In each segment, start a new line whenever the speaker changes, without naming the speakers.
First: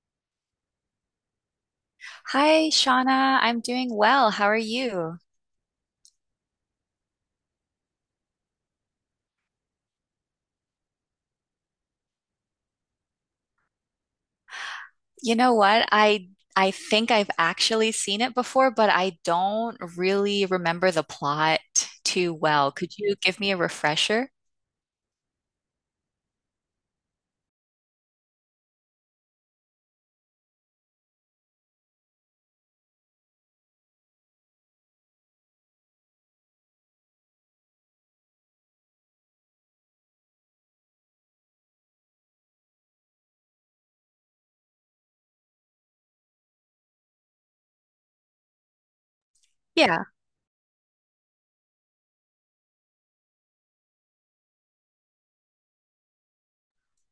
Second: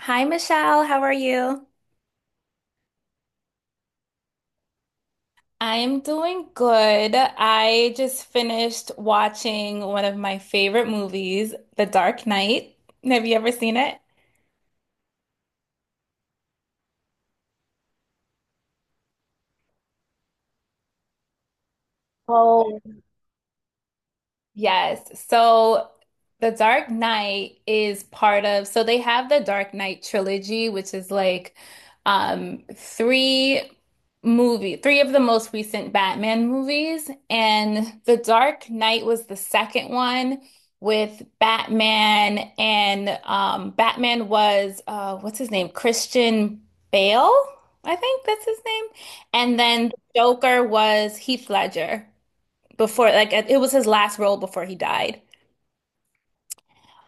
Hi, Michelle. How are you?
Hi, Shauna. I'm doing well. How are you?
I'm doing good. I just finished watching one of my favorite movies, The Dark Knight. Have you ever seen it?
You know what? I think I've actually seen it before, but I don't really remember the plot too well.
Oh.
Could you give me a refresher?
Yes. So the Dark Knight is part of, so they have the Dark Knight trilogy, which is like um three three of the most recent Batman movies. And The Dark Knight was the second one with Batman. And Batman was what's his name? Christian Bale, I think that's his name. And then
Yeah.
Joker was Heath Ledger before, like, it was his last role before he died.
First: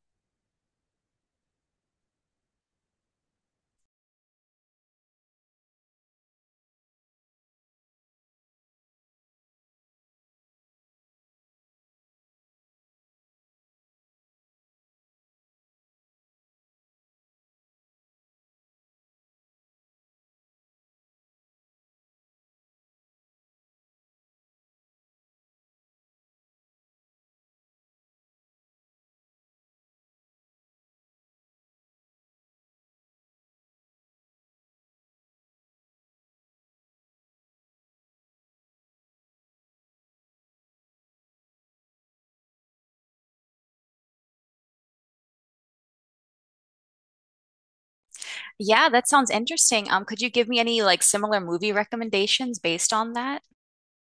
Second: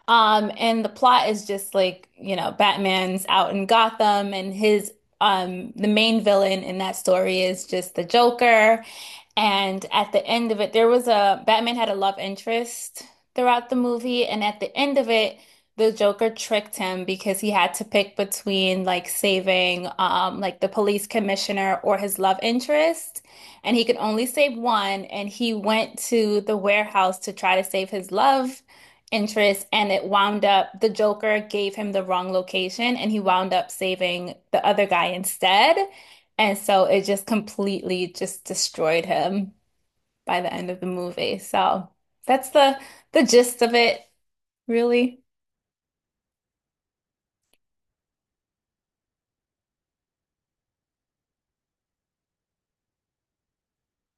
And the plot is just, like, you know, Batman's out in Gotham and his the main villain in that story is just the Joker. And at the end of it, there was a Batman. Had a love interest throughout the movie. And at the end of it, the Joker tricked him because he had to pick between, like, saving like the police commissioner or his love interest. And he could only save one. And he went to the warehouse to try to save his love interest. And it wound up the Joker gave him the wrong location and he wound up saving the other guy instead. And so it just completely just destroyed him by the end of the movie. So that's the gist of it, really.
Yeah, that sounds interesting. Could you give me any like similar movie recommendations based on that?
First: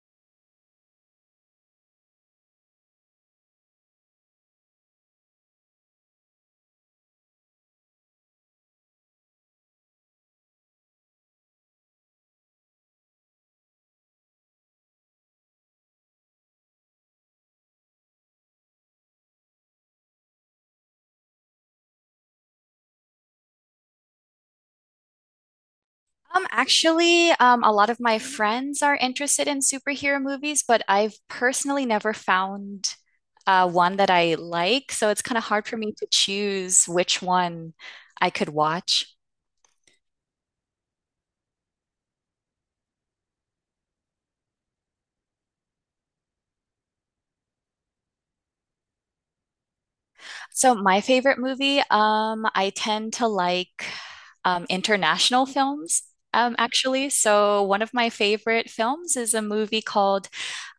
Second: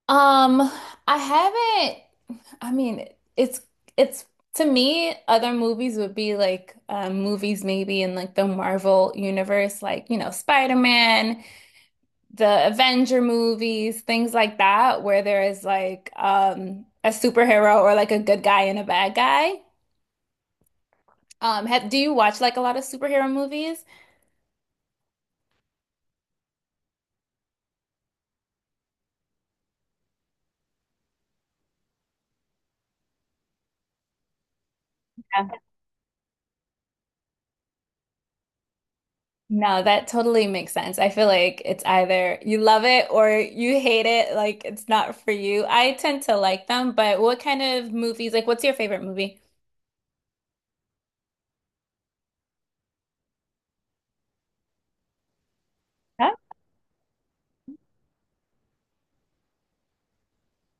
Um, I haven't, I mean, it's it's to me, other movies would be like movies maybe in like the Marvel universe, like, you know, Spider-Man, the Avenger movies, things like that, where there is like a superhero or like a good guy and a bad guy. Do you watch like a lot of superhero movies?
Actually, a lot of my friends are interested in superhero movies, but I've personally never found one that I like. So it's kind of
Yeah.
hard for me to choose which one I could watch.
No, that totally makes sense. I feel like it's either you love it or you hate it, like it's not for you. I tend to like them, but what kind of movies, like what's your favorite movie?
So my favorite movie, I tend to like international films,
Huh?
actually. So one of my favorite films is a movie called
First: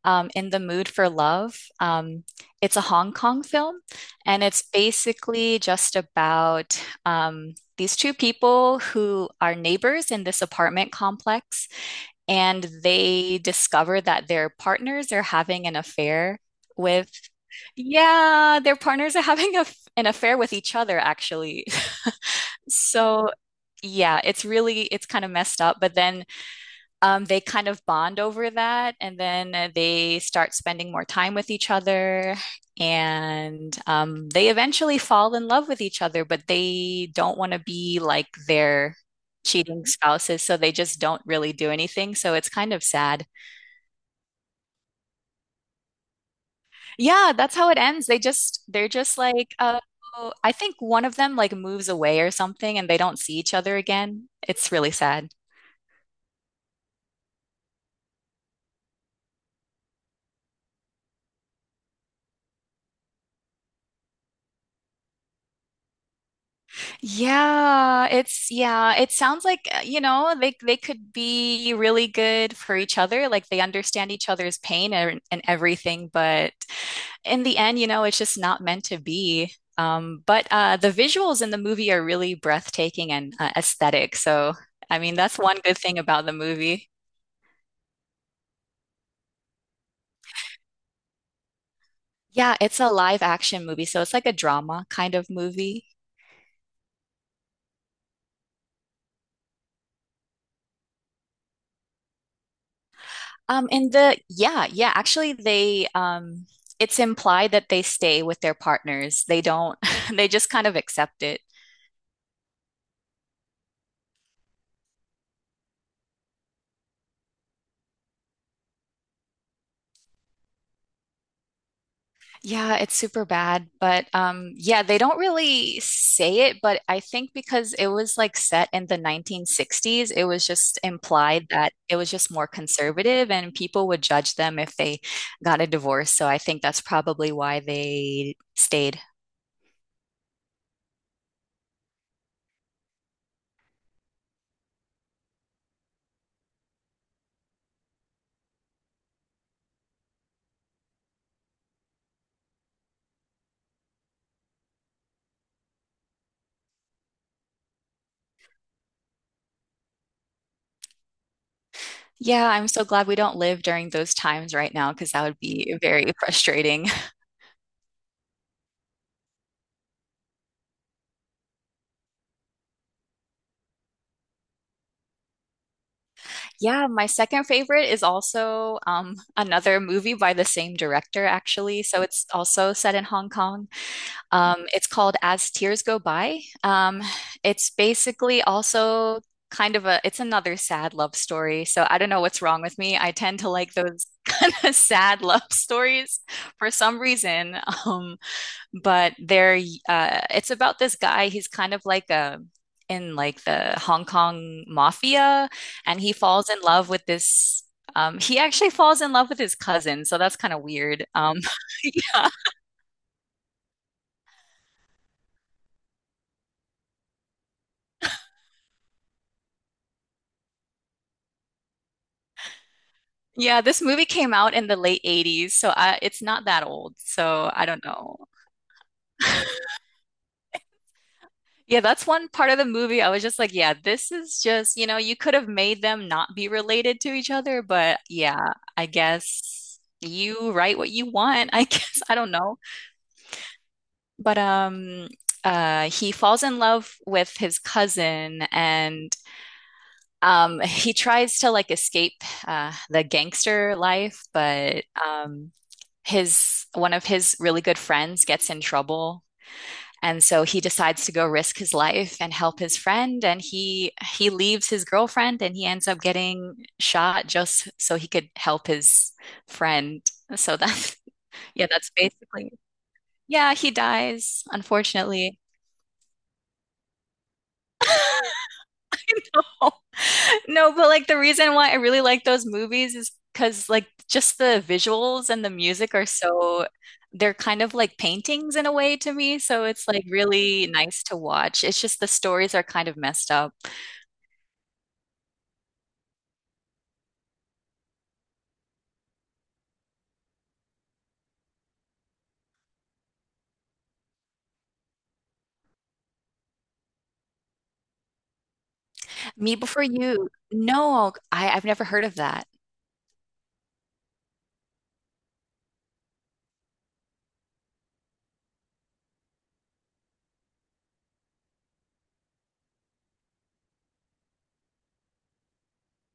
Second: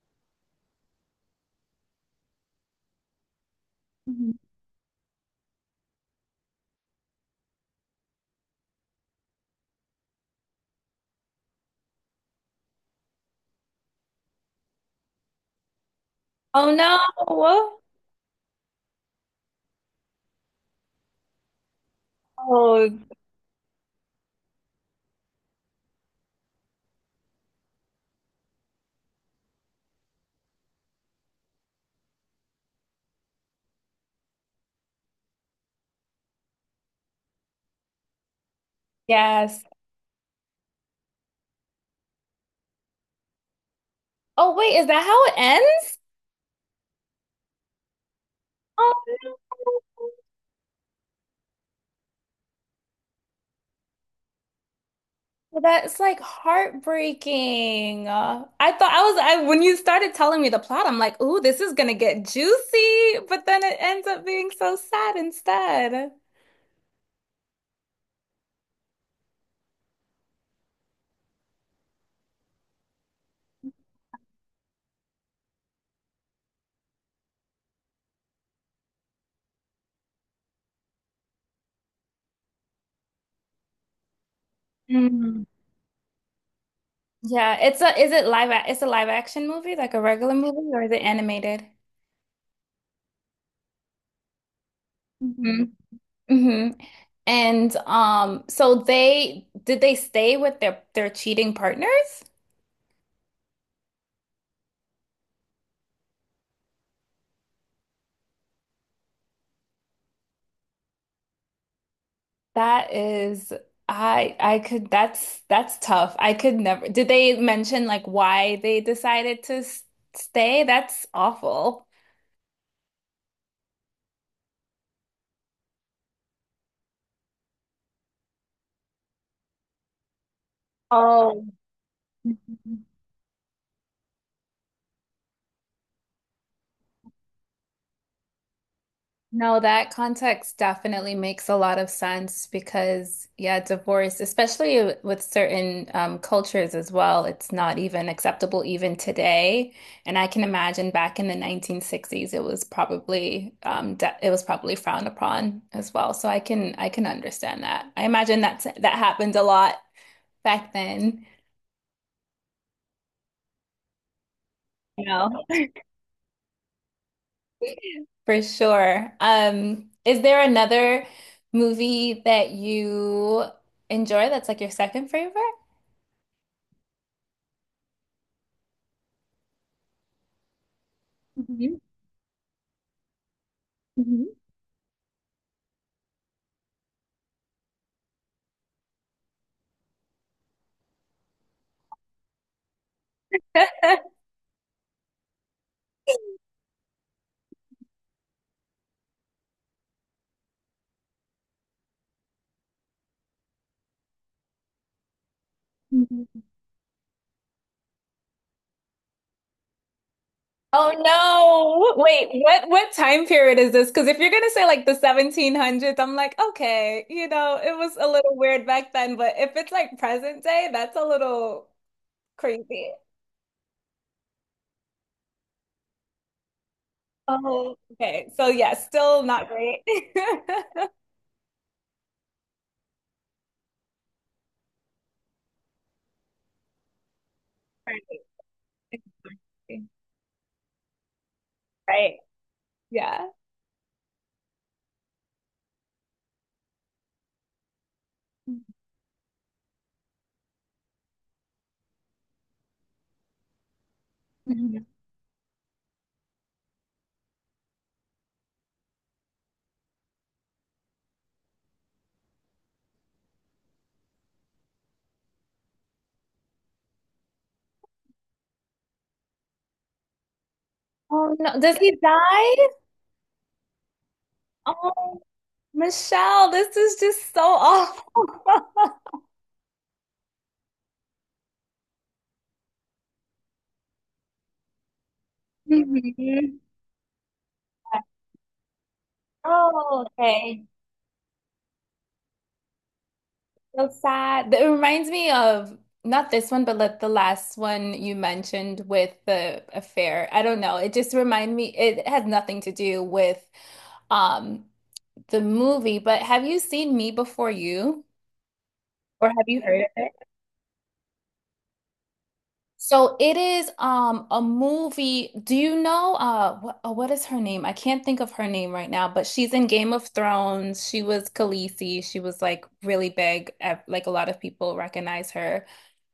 In the Mood for Love. It's a Hong Kong film,
Mhm.
and it's basically just about these two people who are neighbors in this apartment complex, and they discover that their partners are having an affair
Oh no.
with, yeah, their partners are having an affair with each other, actually.
Oh.
So, yeah, it's really, it's kind of messed up, but then they kind of bond over that and then they start spending more time with each other and they eventually fall in love with each other, but they don't want to be like their
Yes.
cheating spouses, so they just don't really do anything. So it's kind of sad.
Oh wait, is that how it ends?
Yeah, that's how it ends. They're just
Oh.
like I think one of them like moves away or something and they don't see each other again. It's really sad.
That's like heartbreaking. I thought I was I when you started telling me the plot, I'm like, "Ooh, this is gonna get juicy," but then it ends up being so sad instead.
Yeah, it's yeah, it sounds like you know, they could be really good for each other. Like they understand each other's pain and everything, but in the end, you know, it's just not meant to be. But the visuals in the movie are really breathtaking and aesthetic. So, I mean, that's
Mm.
one good thing about the movie.
Yeah, it's a is it it's a live action movie, like a regular movie, or is it animated?
Yeah, it's a live action movie, so it's like a drama kind of
Mhm.
movie.
Hmm. And so they stay with their cheating partners?
In the yeah, yeah, actually they it's implied that they stay with their partners. They don't they just kind of accept it.
That is, I could. That's tough. I could never. Did they mention like why they decided to stay? That's awful.
Yeah, it's super bad, but yeah, they don't really say it, but I think because it was like set in the 1960s, it was just
Oh.
implied that it was just more conservative and people would judge them if they got a divorce. So I think that's probably why they stayed.
No, that context definitely makes a lot of sense because, yeah, divorce, especially with certain cultures as well, it's not even acceptable even today. And I can imagine back in the 1960s, it was probably de it was probably frowned upon as well. So I can understand that. I imagine that's that happened a lot back then.
Yeah, I'm so glad we don't live during those times right now
You
because that would
know?
be very frustrating.
For sure. Is there another movie that you enjoy that's like your second favorite?
Yeah, my second favorite is also another movie by the same director,
Mhm,
actually. So it's also set in Hong Kong.
mhm.
It's called As Tears Go By. It's basically also kind of it's another sad love story. So I don't know what's wrong with me. I tend to like those kind of sad love stories for some reason. Um, but they're It's about this guy. He's kind of like a in like the Hong Kong mafia, and he
Mhm.
falls in love with this. He actually falls in love with his cousin, so that's kind of
Oh
weird.
no.
Yeah,
Wait, what time period is this? Because if you're gonna say like the 1700s, I'm like, okay, you know, it was a little weird back then, but if it's like present day, that's a little crazy.
Yeah. This movie came out in the late '80s, so I, it's not that old. So I
Oh,
don't know.
okay. So yeah, still not great.
Yeah, that's one part of the movie. I was just like, yeah, this is just, you know, you could have made them not be related to each other, but
Right.
yeah, I guess you write what you want. I guess I
Right.
don't know.
Yeah.
But he falls in love with his cousin and he tries to like escape the gangster life, but his one of his really good friends gets in trouble and so he decides to go risk his life and help his friend and he leaves his girlfriend and he ends up getting shot just so he could help his friend so that's
Oh no,
yeah
does
that's
he
basically
die?
yeah he dies
Oh,
unfortunately
Michelle, this is just so awful.
no but like the reason why I really like those movies is because like just the visuals and the music are
Mhm.
so they're kind of like paintings in a way to me so it's like
Oh, okay.
really nice to watch it's just the stories are kind of messed up.
So sad. It reminds me of not this one, but like the last one you mentioned with the affair. I don't know. It just reminded me, it has nothing to do with um the movie, but have you seen Me Before You? Or have
Me
you heard
Before
of it?
You. No, I've never heard of that.
So it is a movie. Do you know what is her name? I can't think of her name right now, but she's in Game of Thrones. She was Khaleesi. She was like really big. Like a lot of people recognize her.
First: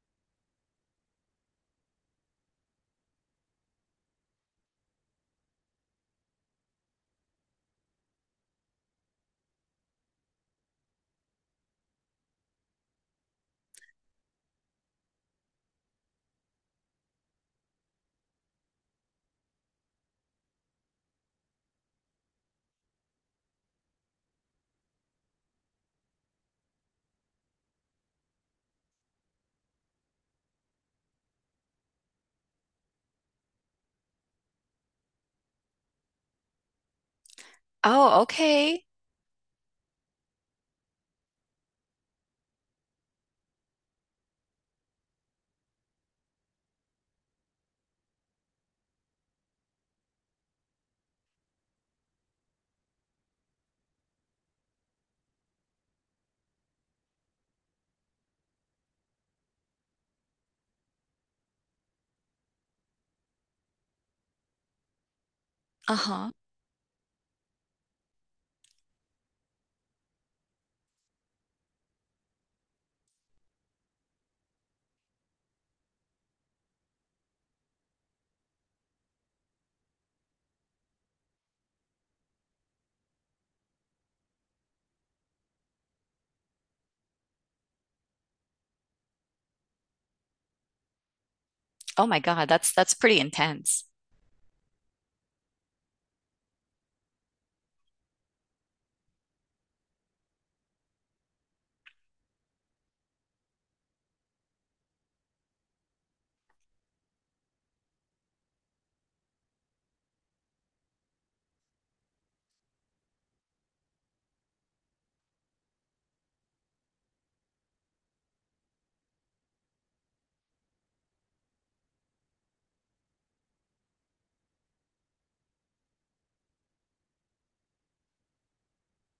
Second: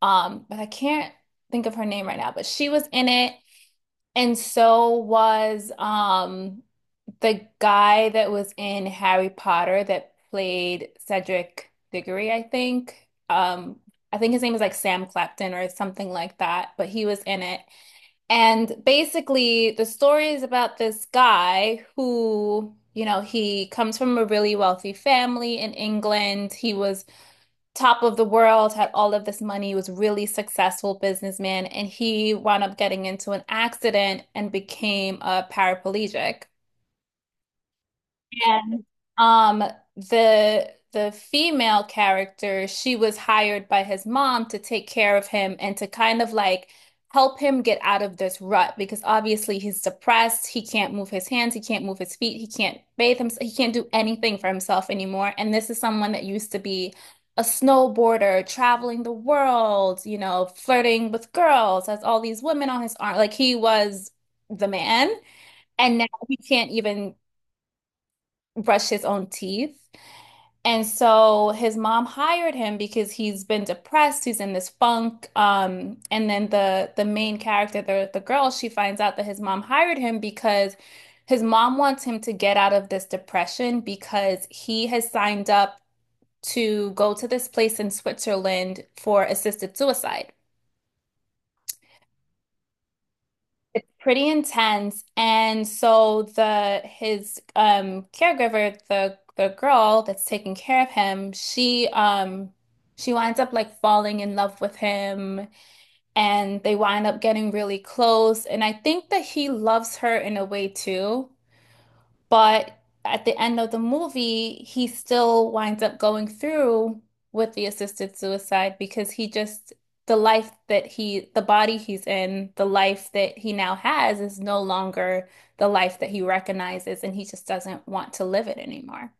But I can't think of her name right now, but she was in it. And so was the guy that was in Harry Potter that played Cedric Diggory, I think. I think his name is like Sam Clapton or something like that, but he was in it. And basically, the story is about this guy who, you know, he comes from a really wealthy family in England. He was top of the world, had all of this money, was really successful businessman, and he wound up getting into an accident and became a paraplegic.
Oh, okay.
Um, the female character, she was hired by his mom to take care of him and to kind of like help him get out of this rut because obviously he's depressed, he can't move his hands, he can't move his feet, he can't bathe himself, he can't do anything for himself anymore. And this is someone that used to be a snowboarder, traveling the world, you know, flirting with girls, has all these women on his arm. Like, he was the man, and now
Uh-huh.
he can't even brush his own teeth. And so his mom hired him because he's been depressed, he's in this funk. And then the main character, the girl, she finds out that his mom hired him because his mom wants him to get out of this depression because he has signed up to go to this place in Switzerland for assisted suicide.
Oh my God, that's pretty intense.
It's pretty intense. And so the his caregiver, the girl that's taking care of him, she winds up like falling in love with him and they wind up getting really close. And I think that he loves her in a way too. But at the end of the movie, he still winds up going through with the assisted suicide because he just, the body he's in, the life that he now has is no longer the life that he recognizes and he just doesn't want to live it anymore.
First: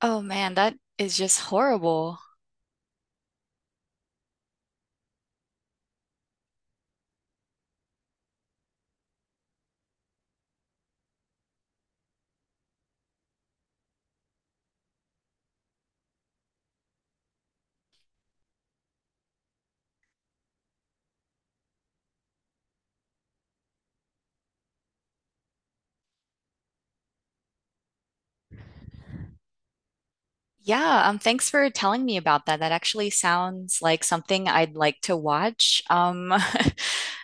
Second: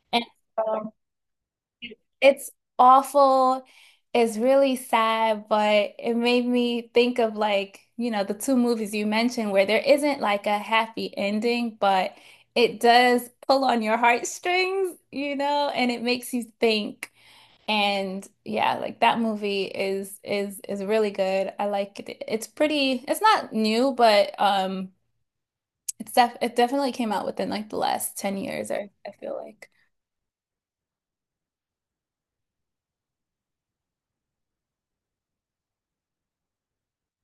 Oh
And
man, that
so
is just horrible.
it's awful. It's really sad, but it made me think of, like, you know, the two movies you mentioned where there isn't like a happy ending, but it does pull on your heartstrings, you know, and it makes you think. And yeah, like that movie is really good. I like it. It's pretty, it's not new, but it's def it definitely came out within like the last 10 years, I feel like.
Yeah, thanks for telling me about that. That actually sounds like something I'd like to watch.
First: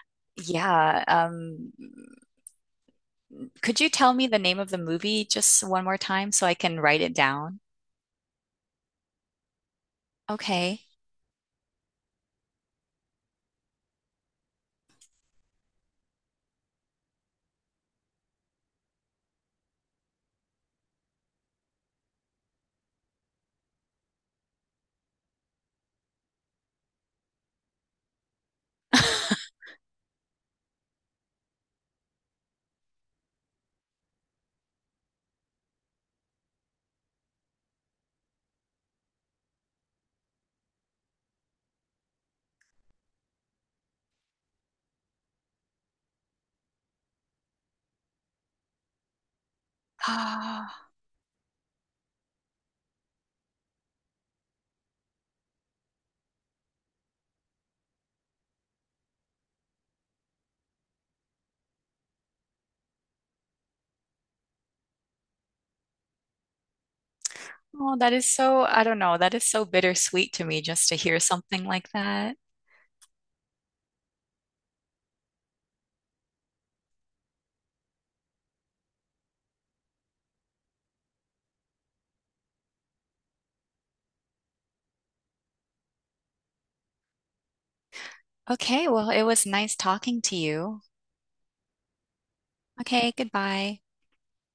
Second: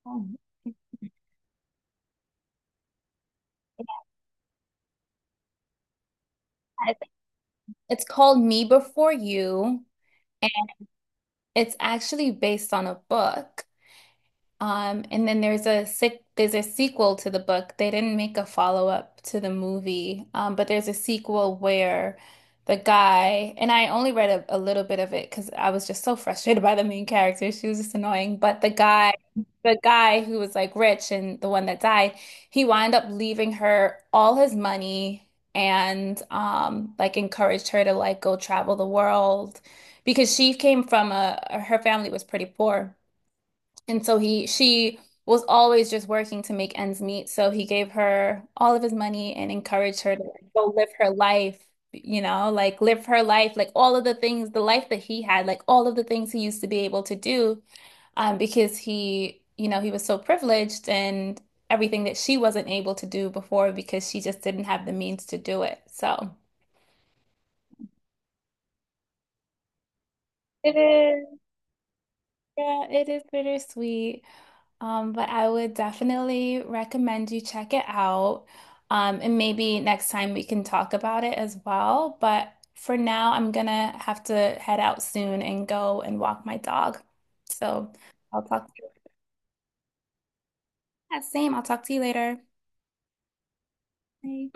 yeah, Could you tell me the name of the movie just one more time so I can
Oh,
write it down?
it's called Me Before You.
Okay.
It's actually based on a book. And then there's a sick there's a sequel to the book. They didn't make a follow-up to the movie, but there's a sequel where the guy. And I only read a little bit of it because I was just so frustrated by the main character. She was just annoying. But the guy who was like rich and the one that died, he wound up leaving her all his money and like encouraged her to like go travel the world because she came from a her family was pretty poor. And so he she was always just working to make ends meet. So he gave her all of his money and encouraged her to like, go live
Ah,
her life, you know, like live her life, like all of the things, the life that he had, like all of the things he used to be able to do, because he, you know, he was so privileged and everything that she wasn't able to do before because she just didn't have the means to do it. So
oh, that is so, I don't know, that is so bittersweet to me
it
just to hear
is,
something like that.
yeah, it is bittersweet. But I would definitely recommend you check it out. And maybe next time we can talk about it as well. But for now, I'm gonna have to head out soon and go and walk my dog. So I'll talk to
Okay,
you.
well, it was nice talking to you.
Yeah, same. I'll talk to you later.
Okay, goodbye.
Bye.